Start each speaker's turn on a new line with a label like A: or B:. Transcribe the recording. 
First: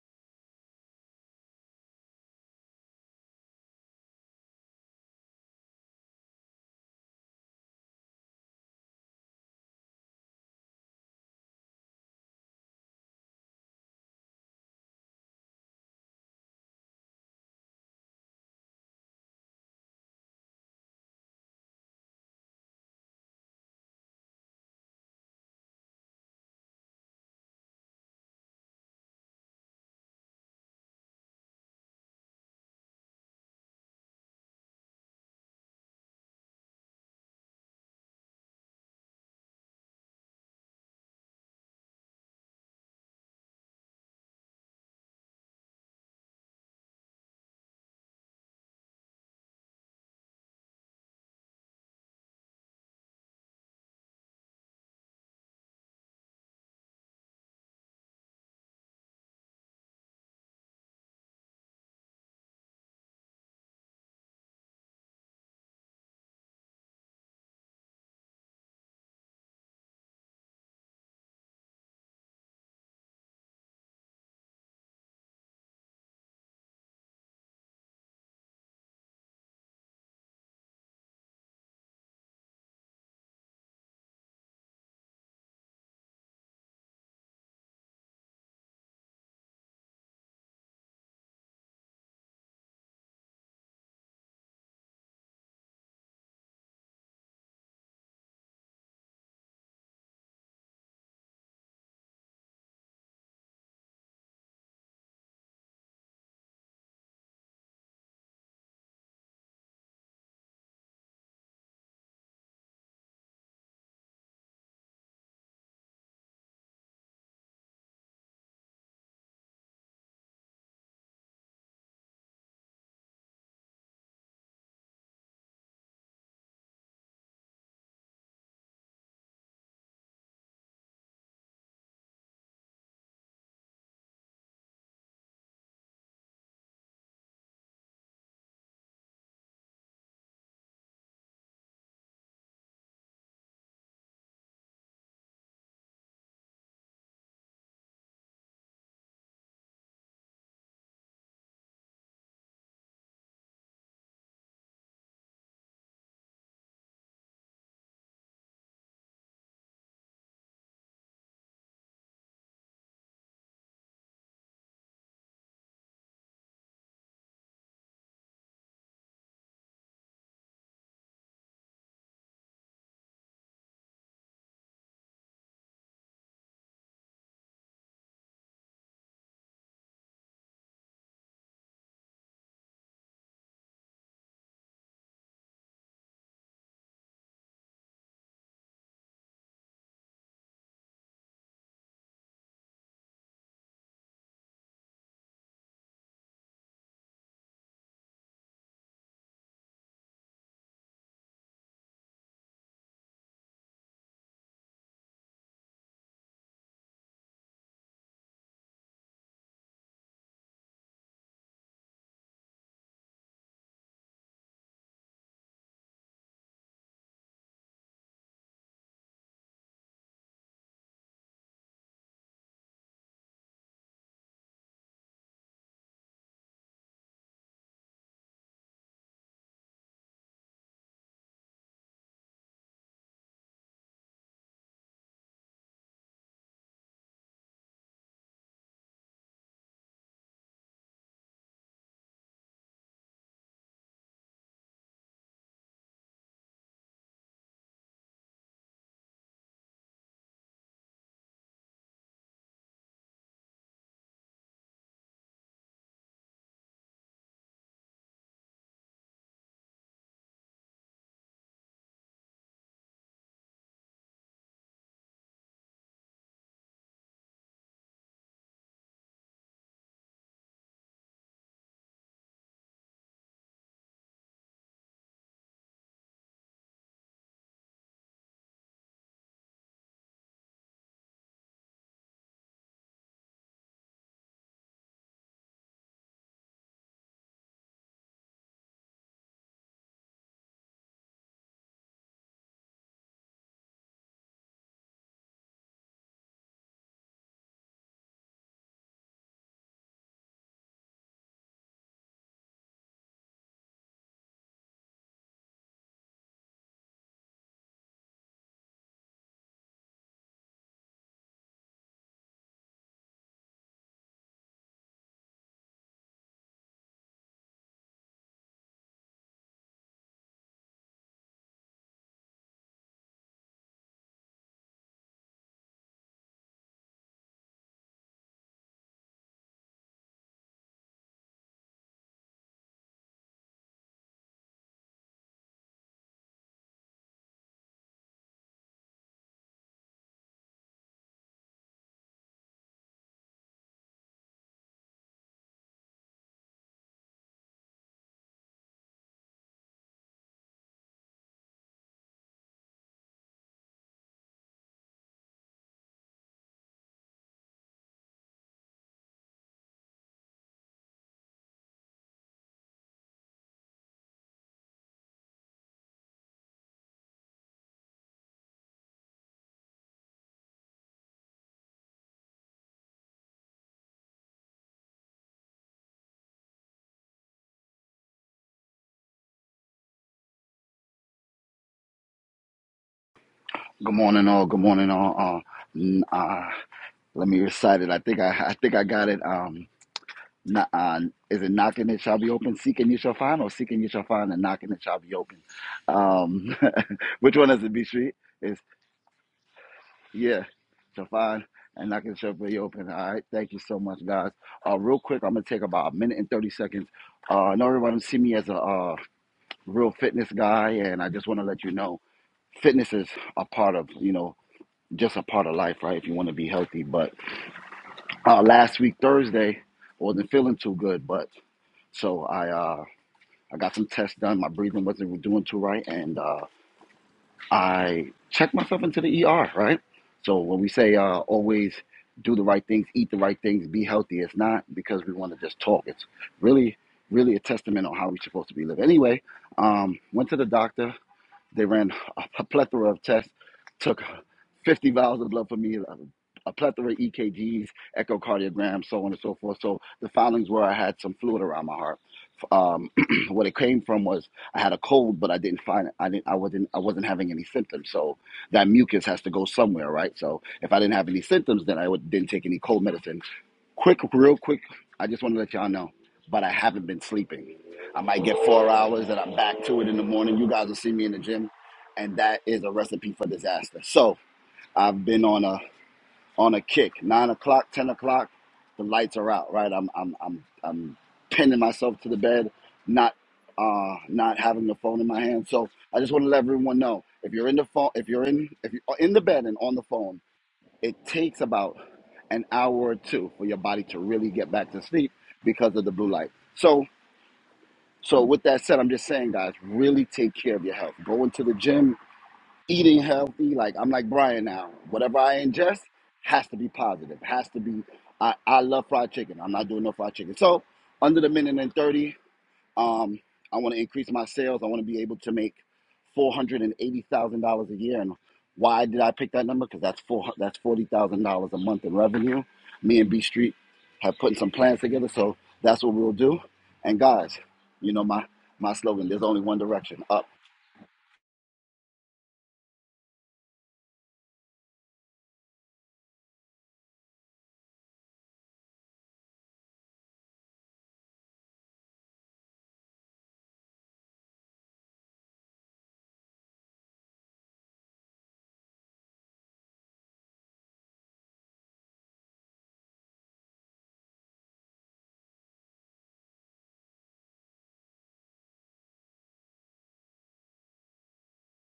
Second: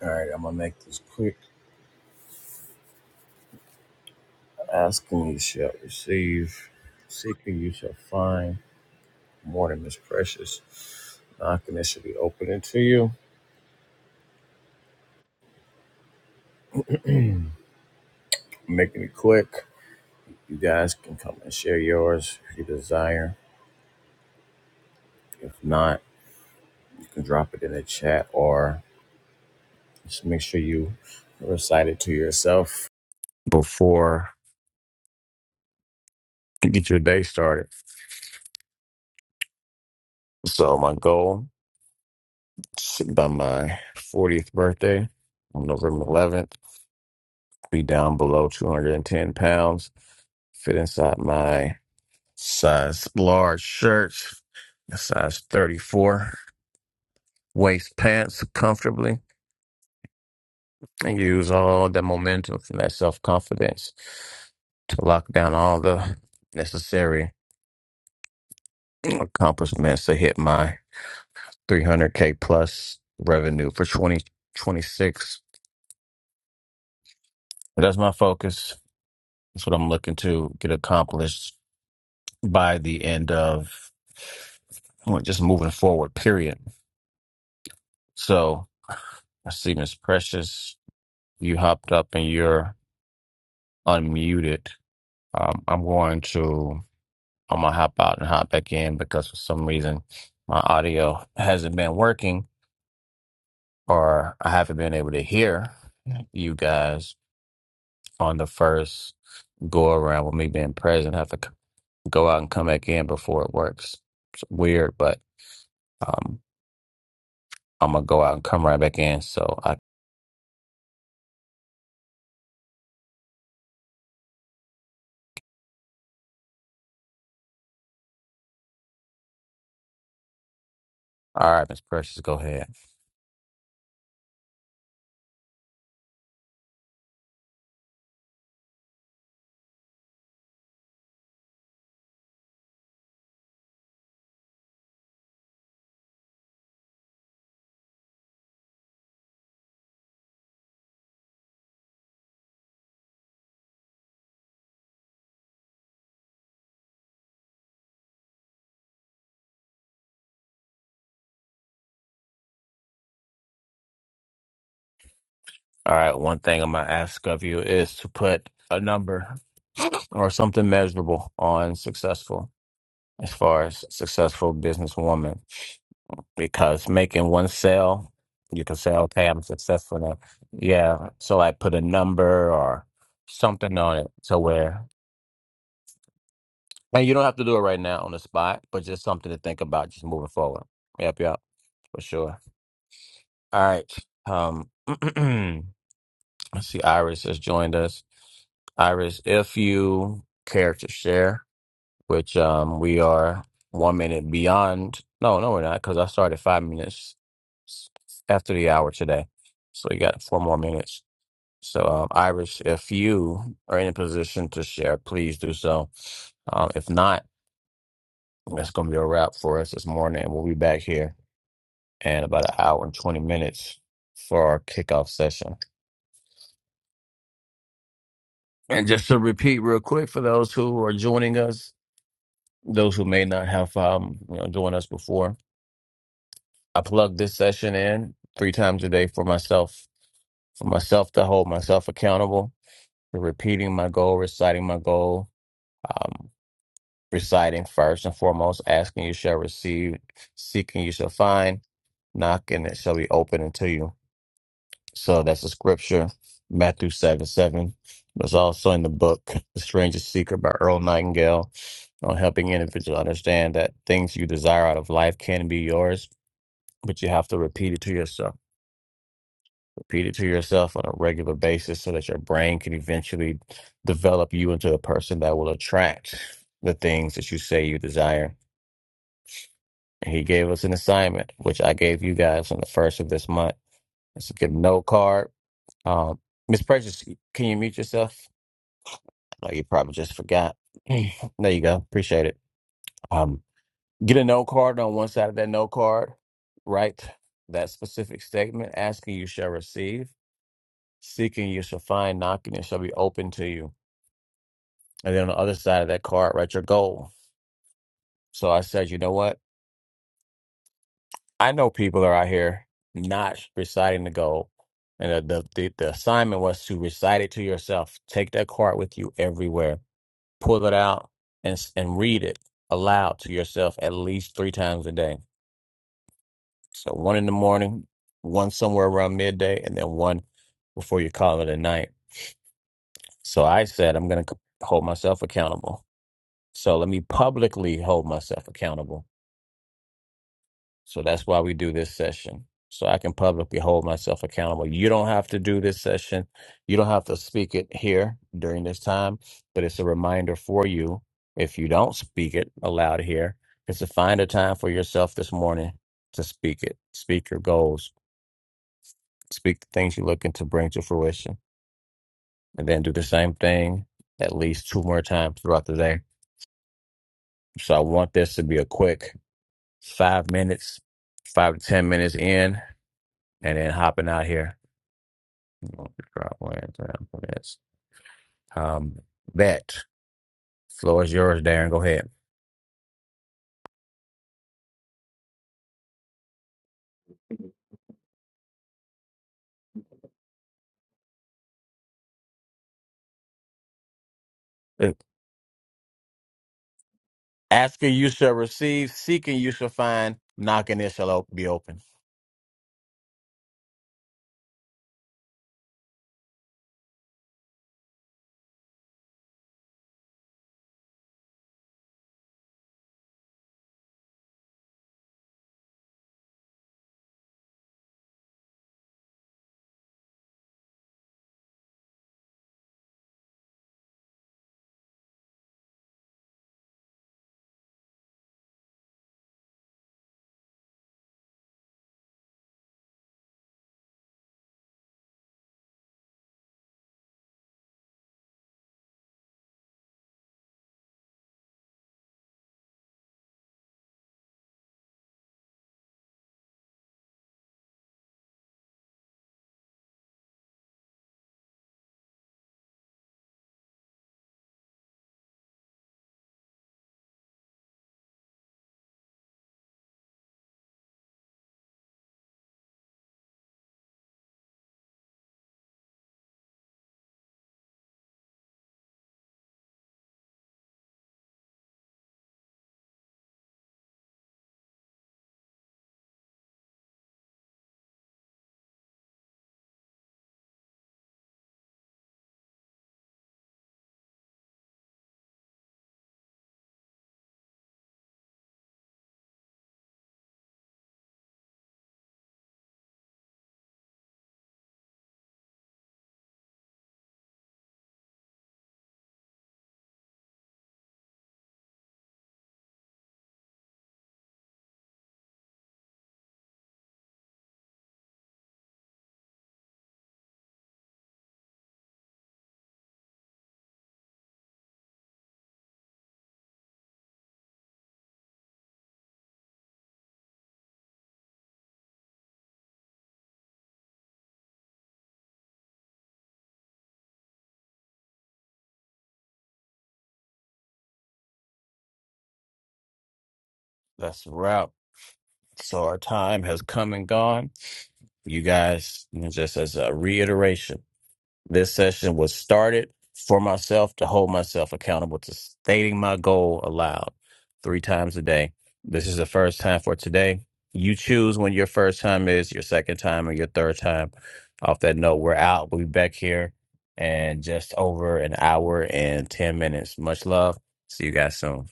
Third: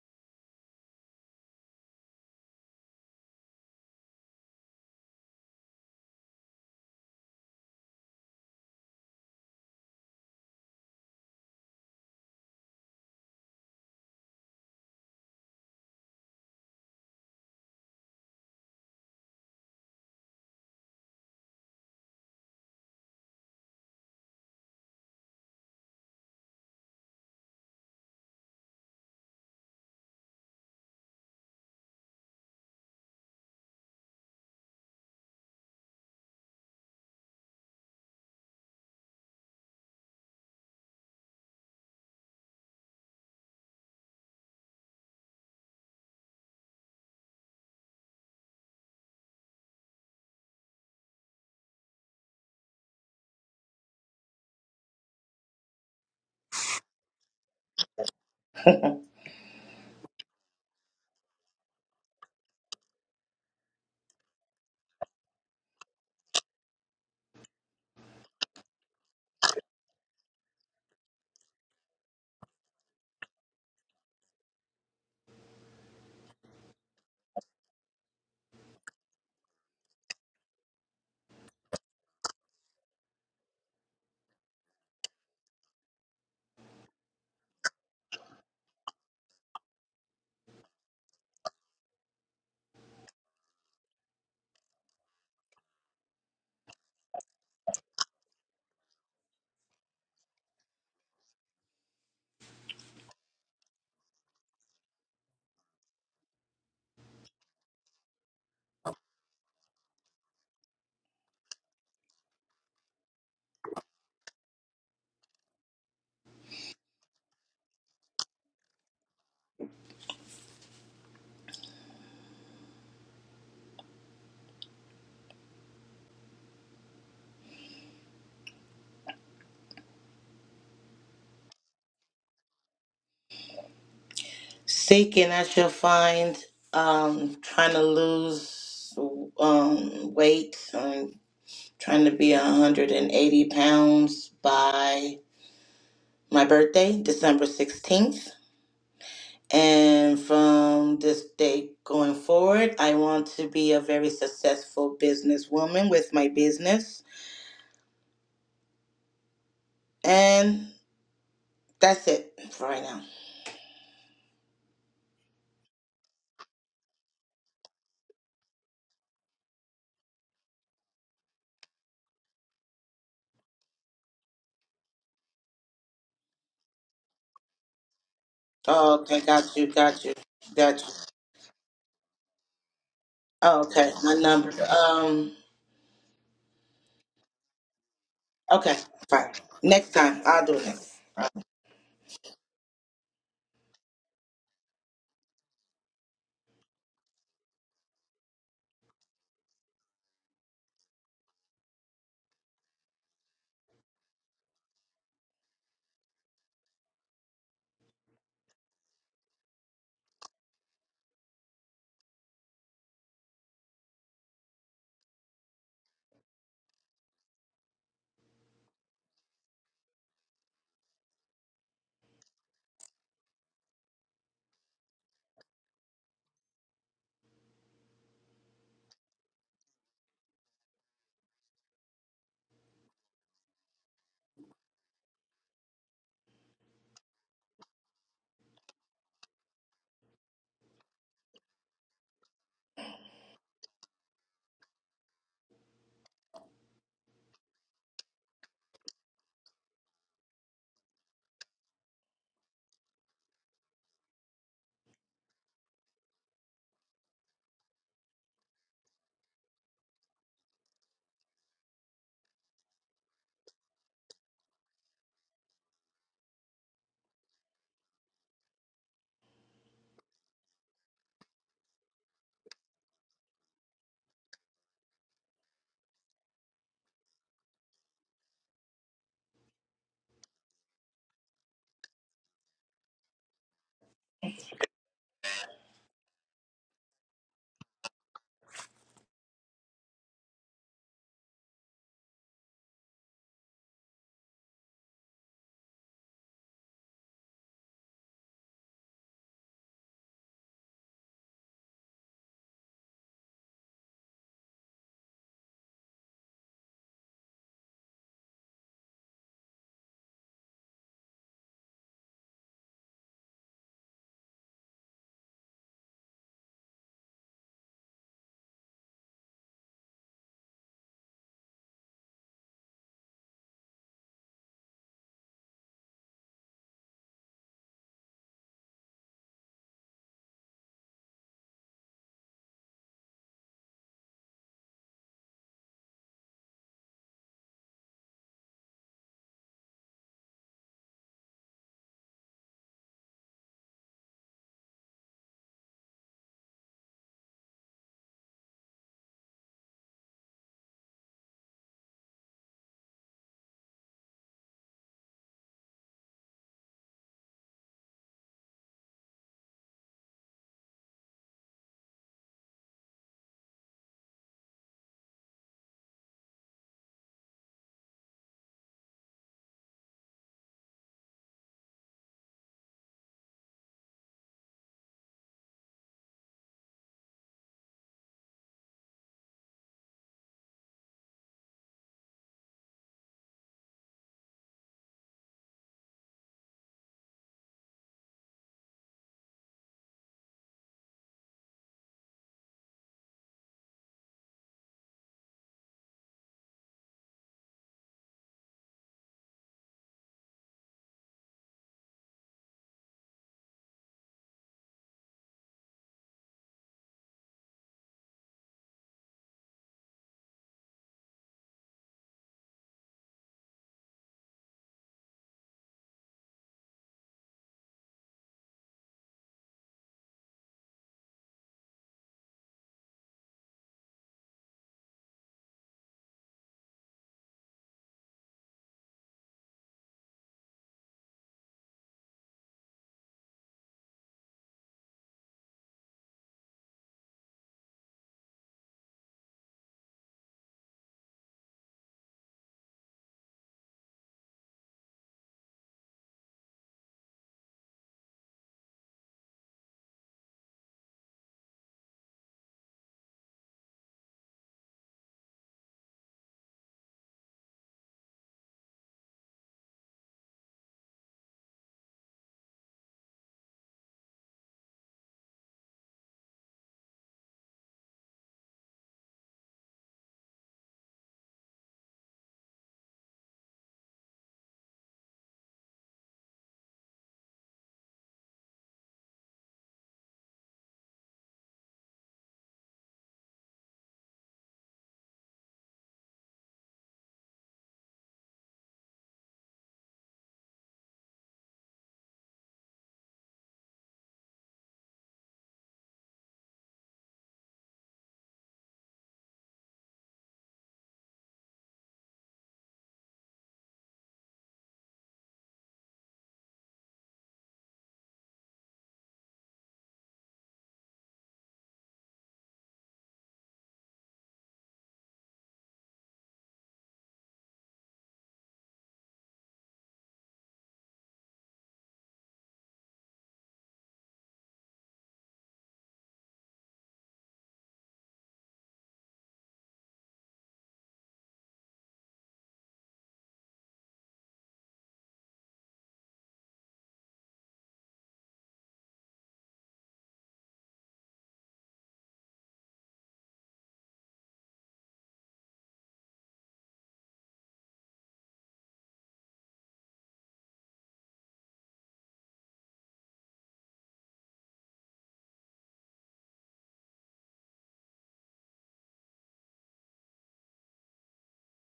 A: All right, I'm gonna make this quick. Asking you shall receive, seeking you shall find. Morning is precious. Knocking it should be opening to you. I'm making it quick. You guys can come and share yours if you desire. If not, you can drop it in the chat or just make sure you recite it to yourself before you get your day started. So my goal is by my 40th birthday on November 11th. be down below 210 pounds, fit inside my size large shirts, a size 34, waist pants comfortably, and use all the momentum from that self confidence to lock down all the necessary accomplishments to hit my 300K plus revenue for 2026. That's my focus. That's what I'm looking to get accomplished by the end of well, just moving forward, period. So I see Miss Precious, you hopped up and you're unmuted. Um, I'm going to I'm gonna hop out and hop back in because for some reason my audio hasn't been working or I haven't been able to hear you guys on the first go around with me being present. I have to c- go out and come back in before it works. It's weird, but um, I'm gonna go out and come right back in so I All right, Miss Precious, go ahead.
B: Seeking, I shall find. Um, trying to lose um, weight. I'm trying to be 180 pounds by my birthday, December 16th. And from this day going forward, I want to be a very successful businesswoman with my business. And that's it for right now.
A: All right, one thing I'm gonna ask of you is to put a number or something measurable on successful as far as successful businesswoman. Because making one sale, you can say,
B: Oh, okay,
A: okay, I'm
B: got you,
A: successful
B: got you,
A: now.
B: got you.
A: Yeah. So like put a number or
B: Oh,
A: something
B: okay,
A: on it
B: my
A: to
B: number.
A: where
B: Um.
A: and you don't have to do it right now on the spot,
B: Okay,
A: but just something
B: fine.
A: to think
B: Next
A: about just
B: time
A: moving
B: I'll do
A: forward.
B: it.
A: Yep, yep, for sure. All right. Um I see Iris has joined us. Iris, if you care to share, which um we are one minute beyond. No, no, we're not, because I started five minutes s- after the hour today. So you got four more minutes. So um, Iris, if you are in a position to share, please do so. Um, if not, that's going to be a wrap for us this morning. We'll be back here in about an hour and 20 minutes for our kickoff session. And just to repeat real quick for those who are joining us, those who may not have um, you know joined us before, I plug this session in three times a day for myself, for myself to hold myself accountable, for repeating my goal, reciting my goal, um, reciting first and foremost, asking you shall receive, seeking you shall find, knocking it shall be open unto you. So that's the scripture, Matthew 7 7. It's also in the book, The Strangest Secret by Earl Nightingale, on helping individuals understand that things you desire out of life can be yours, but you have to repeat it to yourself. Repeat it to yourself on a regular basis so that your brain can eventually develop you into a person that will attract the things that you say you desire. And he gave us an assignment, which I gave you guys on the first of this month. It's a get no card. Um, Miss Precious, can you mute yourself? Oh, you probably just forgot. there you go. Appreciate it. Um, get a no card on one side of that no card. Write that specific statement. Asking you shall receive. Seeking you shall find. Knocking it shall be open to you. And then on the other side of that card, write your goal. So I said, you know what? I know people are out here not reciting the goal. And the, the, the, the assignment was to recite it to yourself. Take that card with you everywhere pull it out and s- and read it aloud to yourself at least three times a day. So one in the morning, one somewhere around midday, and then one before you call it a night. So I said I'm going to hold myself accountable. So let me publicly hold myself accountable So that's why we do this session. So I can publicly hold myself accountable. You don't have to do this session. You don't have to speak it here during this time, but it's a reminder for you if you don't speak it aloud here, is to find a time for yourself this morning to speak it. Speak your goals. Speak the things you're looking to bring to fruition. And then do the same thing at least two more times throughout the day. So I want this to be a quick five minutes, five to ten minutes in, and then hopping out here. Well, driveway and ground Um, bet. Floor is yours, Darren. Go ahead.
C: Good morning, all. Good morning, all. Uh, n- uh, let me recite it. I think I, I think I got it. Um, kn- uh, is it knocking it shall be open, seeking you shall find, or seeking you shall find, and knocking it
A: Uh,
C: shall be open? Um, which one is it? B
A: Asking you
C: Street
A: shall
C: is
A: receive, seeking you shall find,
C: yeah,
A: knocking it
C: shall
A: shall op-
C: find
A: be open.
C: and knocking it shall be open. All right, thank you so much, guys. Uh, real quick, I'm gonna take about a minute and thirty seconds. Uh, I know everyone see me as a uh, real fitness guy, and I just want to let you know, fitness is a part of you know just a part of life, right? If you want to be healthy. But uh, last week Thursday, I wasn't feeling too good, but so I uh, I got some tests done. My breathing wasn't doing too right, and uh, I checked myself into the ER, right? So when we say uh, always do the right things, eat the right things, be healthy, it's not because we want to just talk. It's really, really a testament on how we're supposed to be living. Anyway, um, went to the doctor they ran a plethora of tests, took 50 vials of blood for me, a plethora of EKGs, echocardiograms, so on and so forth. So the findings were I had some fluid around my heart. Um, what it came from was I had a cold, but I didn't find it. I didn't. I wasn't. I wasn't having any symptoms. So that mucus has to go somewhere, right? So if I didn't have any symptoms, then I would, didn't take any cold medicine Quick, real quick, I just want to let y'all know, but I haven't been sleeping. I might get four hours and I'm back to it in the morning. You guys will see me in the gym, and that is a recipe for disaster. So I've been on a on a kick. Nine o'clock, ten o'clock, the lights are out, right? I'm I'm I'm I'm pinning myself to the bed, not uh not having the phone in my hand. So I just want to let everyone know if you're in the phone if you're in if you're in the bed and on the phone it takes about an hour or two for your body to really get back to sleep because of the blue light. So, so with that said, I'm just saying, guys, really take care of your health. Going to the gym, eating healthy. Like I'm like Brian now. Whatever I ingest has to be positive. Has to be. I, I love fried chicken. I'm not doing no fried chicken. So under the minute and 30, um, I want to increase my sales. I want to be able to make four hundred and eighty thousand dollars a year. And why did I pick that number? Because that's four that's forty thousand dollars a month in revenue. Me and B Street have put some plans together, so that's what we'll do. And guys, you know my my slogan. There's only one direction up.
A: That's a wrap. So our time has come and gone. you guys, you know, just as a reiteration, this session was started for myself to hold myself accountable to stating my goal aloud three times a day. This is the first time for today. You choose when your first time is, your second time, or your third time. Off that note, we're out. We'll be back here in just over an hour and 10 minutes. Much love. See you guys soon.